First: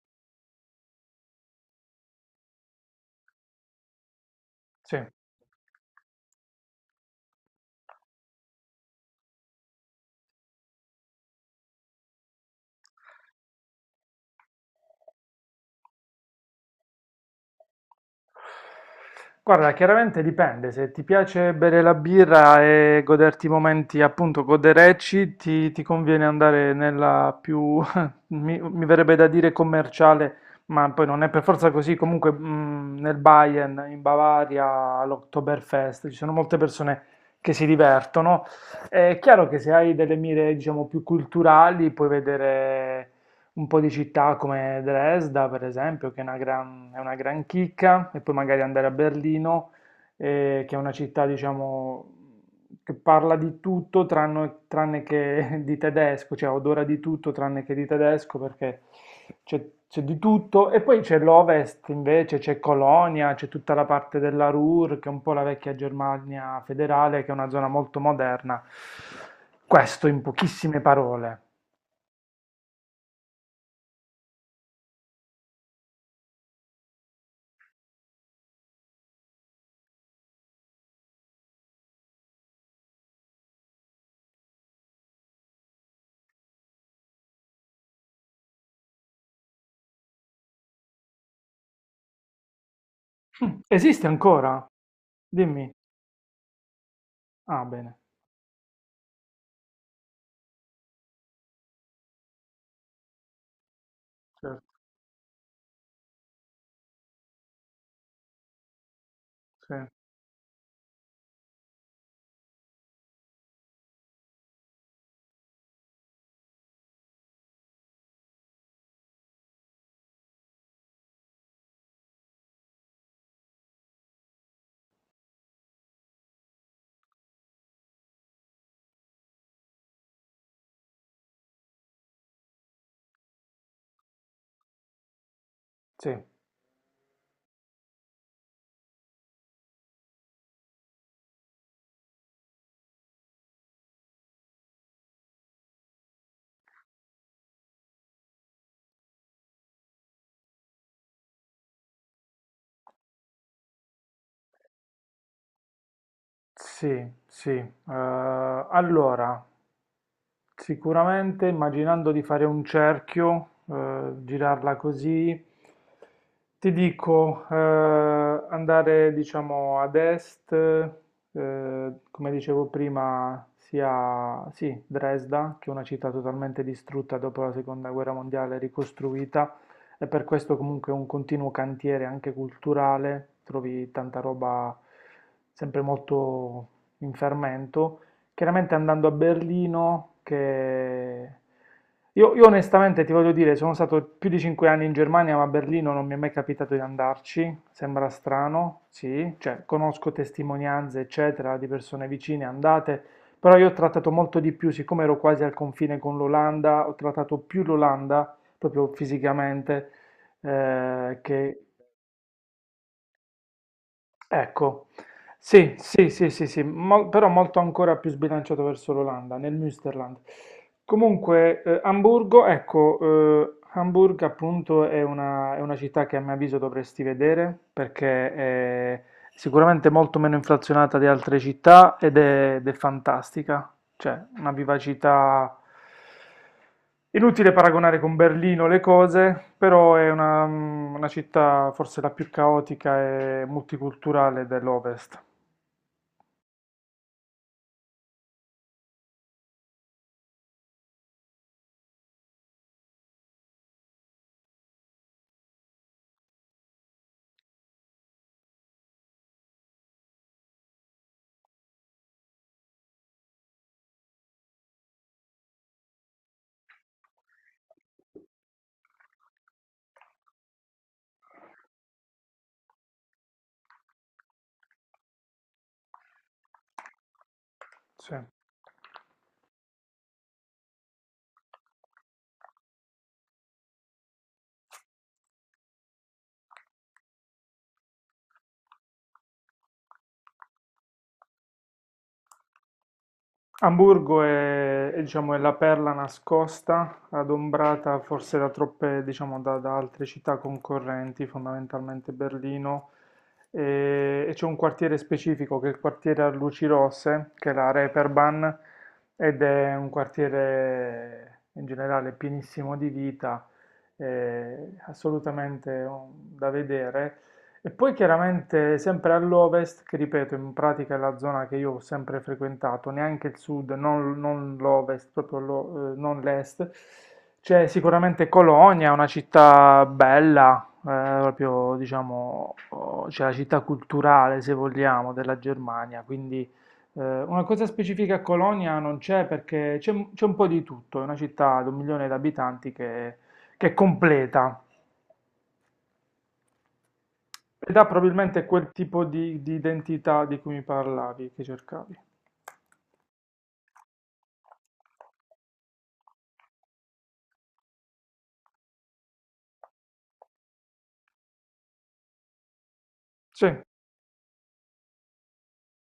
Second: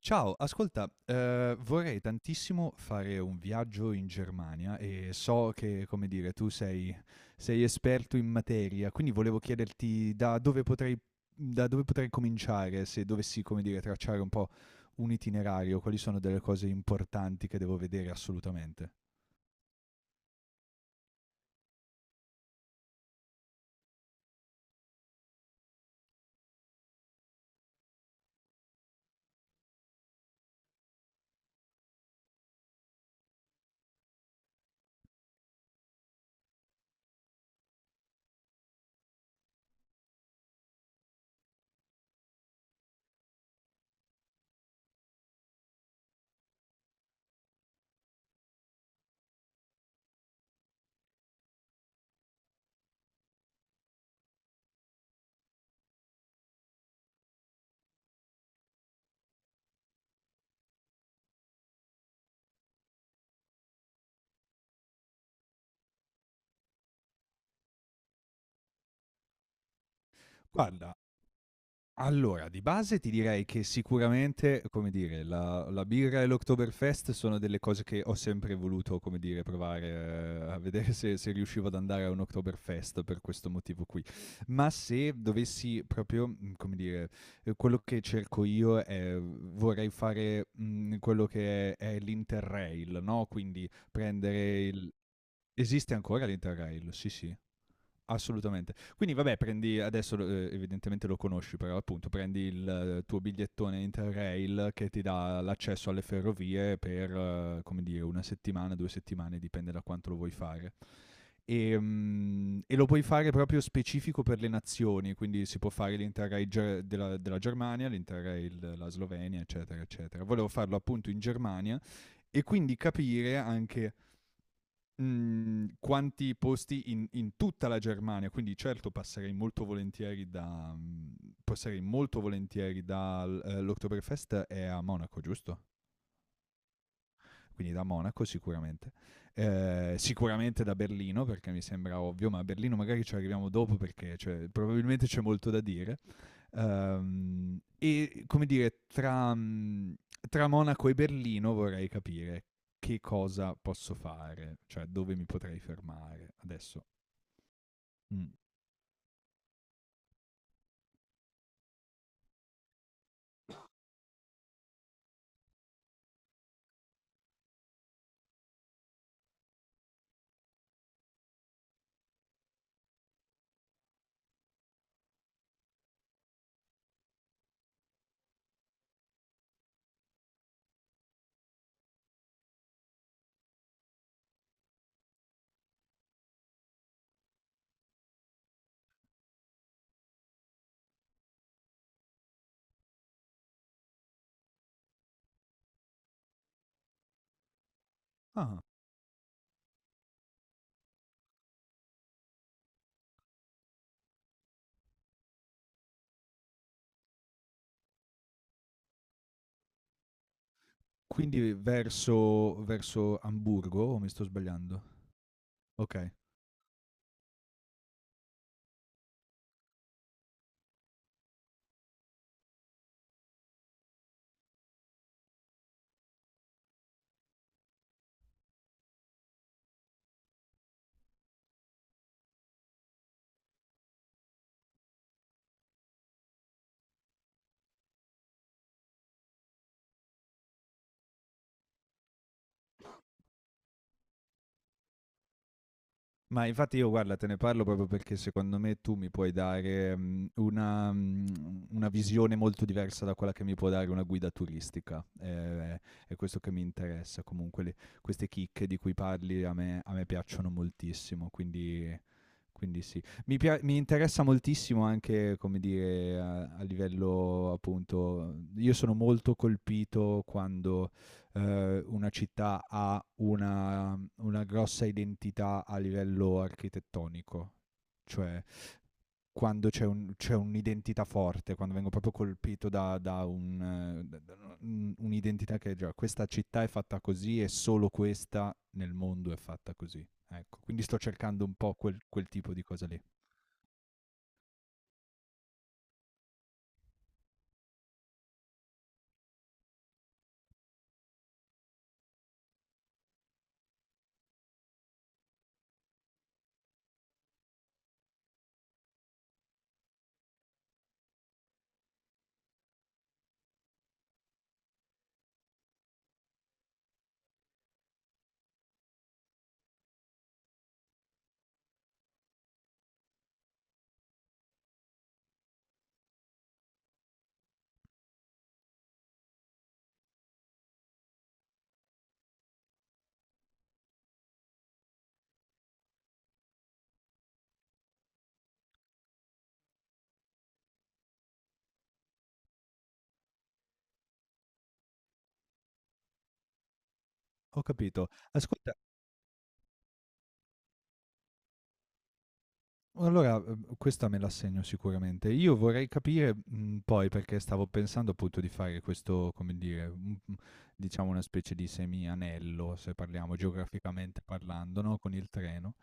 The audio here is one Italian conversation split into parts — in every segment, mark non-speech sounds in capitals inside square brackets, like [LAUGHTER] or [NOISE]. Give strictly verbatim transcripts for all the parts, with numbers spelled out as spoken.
Ciao, ascolta, eh, vorrei tantissimo fare un viaggio in Germania Sì. e so che, come dire, tu sei, sei esperto in materia, quindi volevo chiederti da dove potrei, da dove potrei cominciare se dovessi, come dire, tracciare un po' un itinerario, quali sono delle cose importanti che devo vedere assolutamente. Guarda, chiaramente dipende, se ti piace bere la birra e goderti i momenti appunto goderecci, ti, ti conviene andare nella più, [LAUGHS] mi, mi verrebbe da dire commerciale, ma poi non è per forza così, comunque mm, nel Bayern, in Bavaria, all'Oktoberfest, ci sono molte persone che si divertono. È chiaro che se hai delle mire, diciamo, più culturali, puoi vedere un po' di città come Dresda, per esempio, che è una gran, è una gran chicca, e poi magari andare a Berlino, eh, che è una città, diciamo, che parla di tutto tranne, tranne che [LAUGHS] di tedesco, cioè odora di tutto tranne che di tedesco, perché c'è c'è di tutto. E poi c'è l'Ovest, invece, c'è Colonia, c'è tutta la parte della Ruhr, che è un po' la vecchia Germania federale, che è una zona molto moderna. Questo in pochissime parole. Allora, di base ti direi che sicuramente, come dire, la la birra e l'Oktoberfest sono delle cose che ho sempre voluto, come dire, provare, ehm, a vedere se se riuscivo ad andare a un Oktoberfest per questo motivo qui. Ma se dovessi proprio, mhmm, come dire, ehm, quello che cerco io è vorrei fare, mhmm, quello che è è l'Interrail, no, Mm, quindi esiste prendere ancora? il Dimmi. esiste ancora l'Interrail? Sì, sì. Ah, bene. Assolutamente. Quindi vabbè, prendi adesso eh, evidentemente lo conosci, però appunto prendi il eh, tuo bigliettone Certo, Interrail che ti dà l'accesso alle ferrovie per eh, come dire una settimana, due settimane, dipende da sì. quanto lo vuoi fare. E, mm, e lo puoi fare proprio specifico per le nazioni, quindi si può fare l'Interrail Ger- della, della Germania, l'Interrail della Slovenia, eccetera, eccetera. Volevo farlo appunto in Germania e quindi capire anche mh, quanti posti in, in tutta la Germania, quindi certo passerei molto volentieri da mh, passerei molto volentieri dall'Oktoberfest eh, è a Monaco, giusto? Sì, Quindi da Monaco sicuramente. Eh, sicuramente da Berlino, perché mi sembra ovvio, ma a Berlino magari ci arriviamo dopo perché cioè, probabilmente c'è molto da dire. Ehm, e come dire, tra, mh, tra Monaco e Berlino vorrei capire che cosa posso fare, cioè dove mi potrei fermare. Adesso sì, sì. Eh, mh. Allora, sicuramente immaginando di fare un cerchio, eh, girarla così, ti dico eh, andare diciamo ad est, eh, come dicevo prima, sia sì, Dresda, che è una città totalmente distrutta dopo la seconda guerra mondiale, ricostruita, e per questo comunque è un continuo cantiere anche culturale, trovi tanta roba sempre molto in fermento. Chiaramente andando a Berlino, che... Io, io onestamente ti voglio dire, sono stato più di cinque anni in Germania, ma a Berlino non mi è mai capitato di andarci, sembra Ah, strano, sì, cioè conosco testimonianze, eccetera, di persone vicine andate, però io ho trattato molto di più, siccome ero quasi al confine con l'Olanda, ho trattato più l'Olanda, proprio fisicamente, eh, quindi che verso verso Amburgo o mi sto sbagliando? ecco, sì, sì, Okay. sì, sì, sì, mol- però molto ancora più sbilanciato verso l'Olanda, nel Münsterland. Comunque, eh, Amburgo, ecco, eh, Hamburg appunto è una, è una città che a mio avviso dovresti vedere perché è sicuramente molto meno inflazionata di altre città ed è, ed è fantastica. Cioè, una vivacità inutile paragonare con Berlino le cose, però è una, una città forse la più caotica e multiculturale dell'Ovest. Ma infatti io guarda, te ne parlo proprio perché secondo me tu mi puoi dare, mhmm, una mhmm, una visione molto diversa da quella che mi può dare una guida turistica. Ehm, è questo che mi interessa. Comunque le queste chicche di cui parli a me a me piacciono moltissimo, quindi. Quindi sì, mi, pia- mi interessa moltissimo anche, come dire, a, a livello appunto, io sono molto colpito quando eh, una città ha una, una grossa identità a livello architettonico, Sì. cioè quando c'è, un- c'è un'identità forte, quando vengo proprio colpito da, da un, eh, da- da un- un'identità che è già questa città è fatta così e solo questa nel mondo è fatta così. Ecco, quindi sto cercando un po' quel quel tipo di cosa lì. Amburgo è, è, diciamo, è la perla nascosta, adombrata forse da troppe, diciamo, da, da altre città concorrenti, fondamentalmente Berlino, e, e c'è un quartiere specifico che è il quartiere a luci rosse, che è la Reeperbahn, ed è un quartiere in generale pienissimo di vita, eh, assolutamente um, da vedere. E poi chiaramente sempre all'ovest, che ripeto, in pratica è la zona che io ho sempre frequentato, neanche il sud, non, non l'ovest, proprio lo- eh, non l'est, c'è sicuramente Colonia, una città bella, eh, proprio diciamo, oh, c'è la città culturale, se vogliamo, della Germania, quindi eh, una cosa specifica a Colonia non c'è perché c'è c'è un po' di tutto, è una città di un milione di abitanti che che è completa. Ho Ed ha capito. probabilmente quel Ascolta, tipo di, di identità di cui mi parlavi, che cercavi. allora, uhm, questa me la segno sicuramente. Io vorrei capire, mhmm, poi perché stavo pensando appunto di fare questo, come dire, un mhmm, diciamo una specie di semi anello, se parliamo Sì, geograficamente parlando, no, con il treno.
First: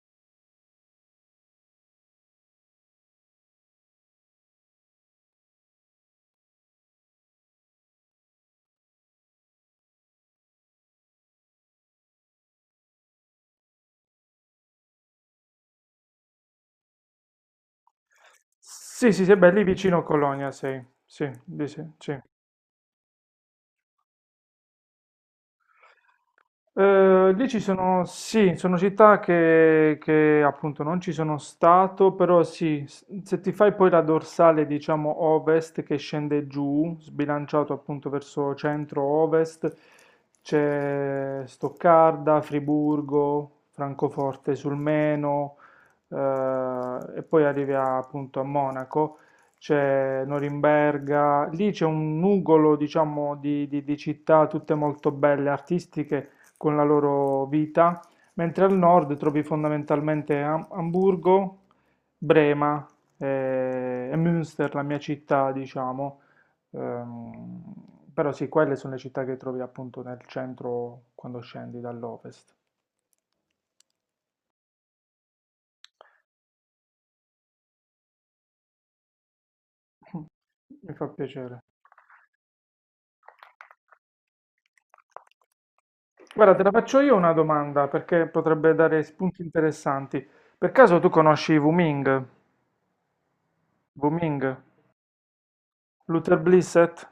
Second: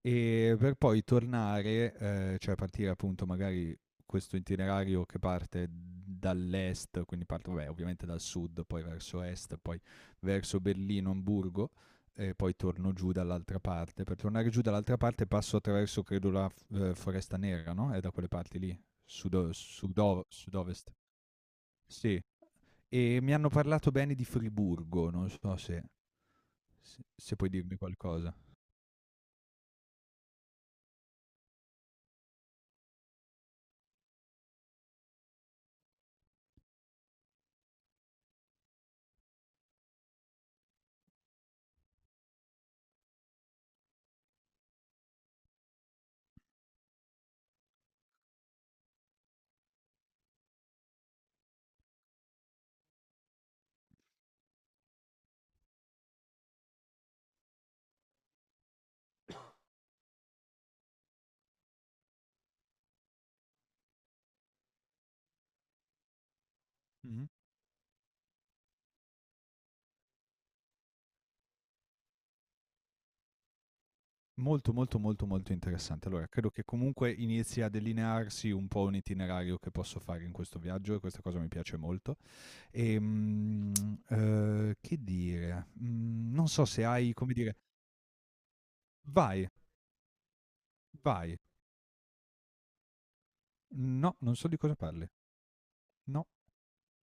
E per poi tornare, eh, cioè partire appunto magari questo itinerario che parte dall'est, quindi parte vabbè, ovviamente dal sud, poi verso est, poi verso Berlino, Amburgo, e poi torno giù dall'altra parte. Per tornare giù dall'altra parte passo attraverso, credo, la f- eh, Foresta Nera, no? È da quelle parti lì, sì, sì, sì, sud- beh, lì vicino sudo- Colonia sei. sud-ovest. Sì, lì sì, sì. Sì. E mi hanno parlato bene di Friburgo, non so se, se, Eh, se lì puoi ci dirmi sono, qualcosa. sì, sono città che, che appunto non ci sono stato, però sì, s- se ti fai poi la dorsale, diciamo, ovest che scende giù, sbilanciato appunto verso centro-ovest, c'è Stoccarda, Friburgo, Francoforte sul Meno, eh, e poi arrivi a- appunto a Monaco, c'è Norimberga, lì c'è un nugolo, diciamo, di di- di città tutte molto belle, artistiche con la loro vita, mentre al nord trovi fondamentalmente Am- Amburgo, Brema eh, e Münster, la mia città, diciamo. Ehm, Però sì, quelle sono le città che trovi appunto nel centro quando scendi dall'ovest. Molto, molto, molto, molto interessante. Allora, credo che comunque inizi a delinearsi un po' un itinerario che posso fare in questo viaggio Mi e fa questa cosa mi piacere. piace molto. E, mm, eh, che dire? Mm, non Guarda, te so la se faccio io hai, una come dire, domanda perché potrebbe dare spunti vai, interessanti. Per caso tu vai. conosci Wuming? No, non Wuming? so di cosa parli. No, Luther Blissett?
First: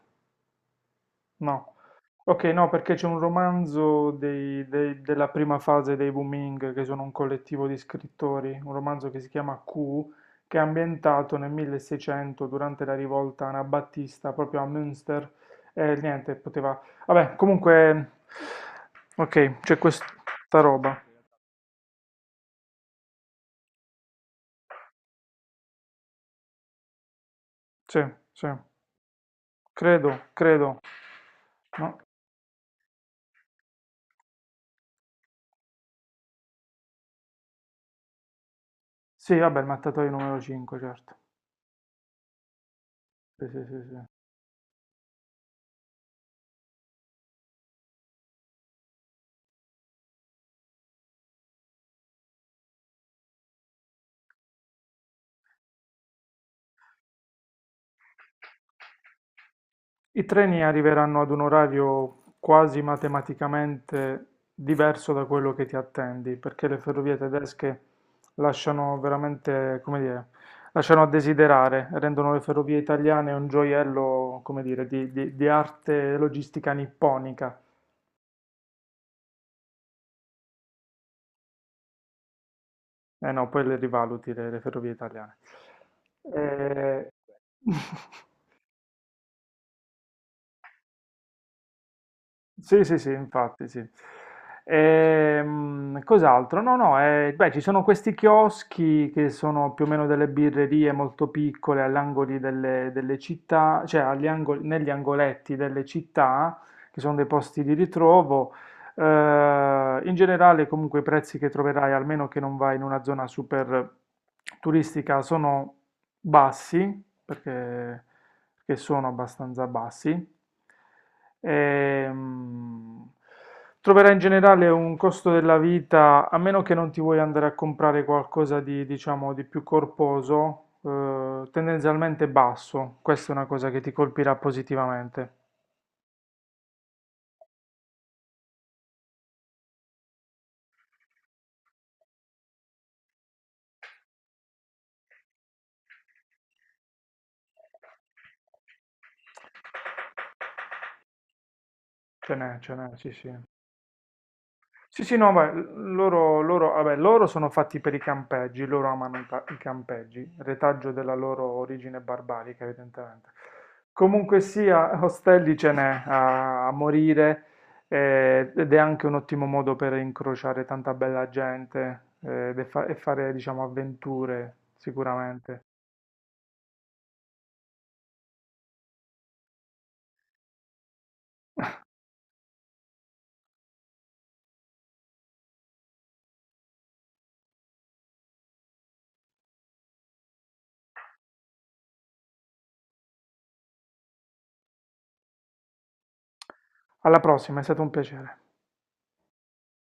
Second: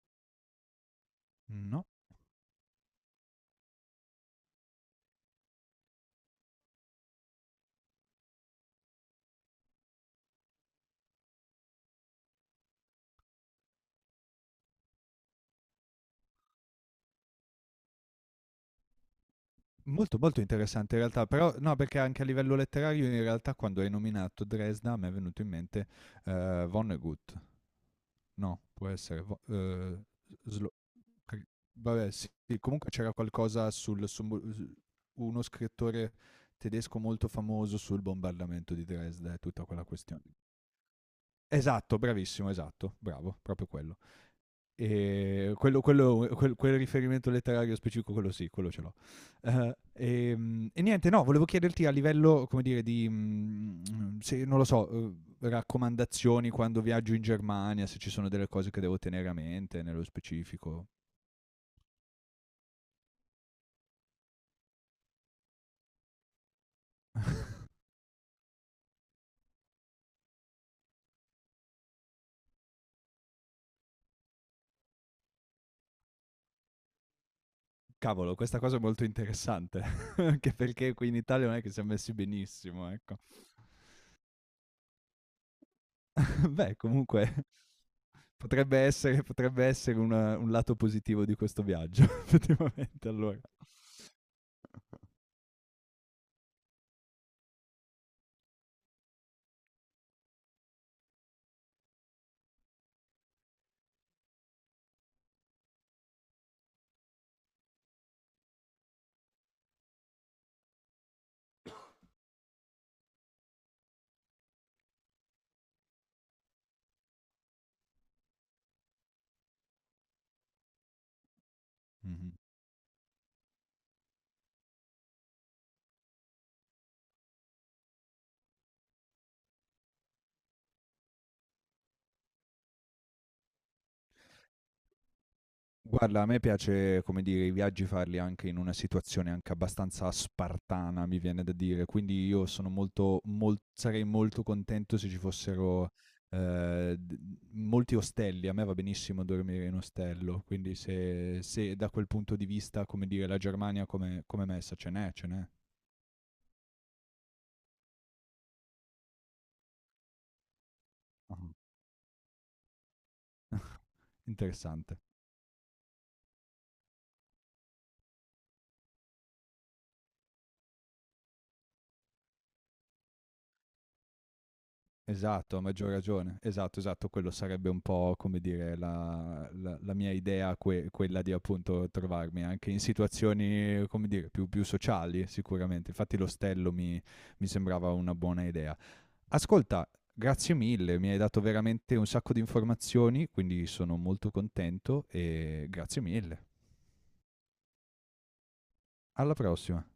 No, no. ok, no, perché c'è un romanzo dei- dei- della prima fase dei Booming, che sono un collettivo di scrittori, un romanzo che si chiama Q, che è ambientato nel milleseicento durante la rivolta anabattista proprio a Münster. E niente, poteva... Vabbè, comunque... Ok, c'è questa Molto, molto interessante roba. in realtà, però no, perché anche a livello letterario in realtà quando hai nominato Dresda mi è venuto in mente eh, Vonnegut. Sì, sì, No, può essere Vo- eh, credo, Slo- credo. Cri- No? vabbè, sì, sì, comunque c'era qualcosa sul, su mo- uno scrittore tedesco molto famoso sul bombardamento di Dresda Sì, e vabbè, tutta il quella mattatoio questione. numero cinque, certo. Esatto, bravissimo, esatto, bravo, Sì, sì, proprio sì, quello. sì. E quello, quello- quel, quel riferimento letterario specifico, quello sì, quello ce l'ho. Eh, ehm, e, niente, no, volevo chiederti a livello, come dire, di, mm, se, non lo so, eh, raccomandazioni quando viaggio in Germania, se ci sono delle cose che devo tenere a mente nello I treni specifico. arriveranno ad un orario quasi matematicamente diverso da quello che ti attendi, perché le ferrovie [LAUGHS] tedesche lasciano veramente, come dire, lasciano a desiderare, rendono le ferrovie italiane un gioiello, come dire, di, di- di arte logistica nipponica. Cavolo, questa cosa è molto interessante, [LAUGHS] anche perché qui in Italia non è che siamo messi benissimo, ecco. Eh no, poi le rivaluti le, le ferrovie italiane. [LAUGHS] Beh, Eh, comunque [LAUGHS] potrebbe essere, potrebbe essere un, un lato positivo di questo viaggio, [LAUGHS] sì, sì, effettivamente, sì, allora. infatti, sì. Ehm, cos'altro? No, no, eh, beh, ci sono questi chioschi che sono più o meno delle birrerie molto piccole all'angoli delle, delle città, cioè agli angoli- negli angoletti delle città, che sono dei posti di ritrovo. Eh, in generale, comunque, i prezzi che troverai, almeno che non vai in una zona super turistica, sono bassi, perché, perché sono abbastanza bassi. Mhm. Ehm, troverai in generale un costo della vita, a meno che non ti vuoi andare a comprare qualcosa di, diciamo, di più corposo, eh, tendenzialmente basso. Questa è una cosa che ti colpirà positivamente. Guarda, a me piace, come dire, i viaggi farli anche in una situazione anche abbastanza spartana, mi viene da dire. Quindi io sono molto, mol- sarei molto contento se ci fossero eh, d- molti ostelli. A me va benissimo dormire in ostello. Quindi se, se da quel Ce punto di n'è, ce vista, n'è, come sì, dire, sì. la Germania come, come messa, ce Sì, n'è, sì, ce no, n'è. beh, loro, loro- vabbè, loro sono fatti per i campeggi, loro amano i, pa- i campeggi, retaggio della loro Ah. origine barbarica, evidentemente. [LAUGHS] Comunque Interessante. sia, ostelli ce n'è a, a morire eh, ed è anche un ottimo modo per incrociare tanta bella gente eh, e fa- e fare, diciamo, avventure, Esatto, a sicuramente. maggior ragione. Esatto, esatto, quello sarebbe un po' come dire la, la- la mia idea, que- quella di appunto trovarmi anche in situazioni, come dire, più, più sociali sicuramente. Infatti l'ostello mi, mi sembrava una buona idea. Ascolta, grazie mille, mi hai dato veramente un sacco di informazioni, quindi sono molto contento e grazie mille. Alla prossima, è stato un piacere. Alla prossima.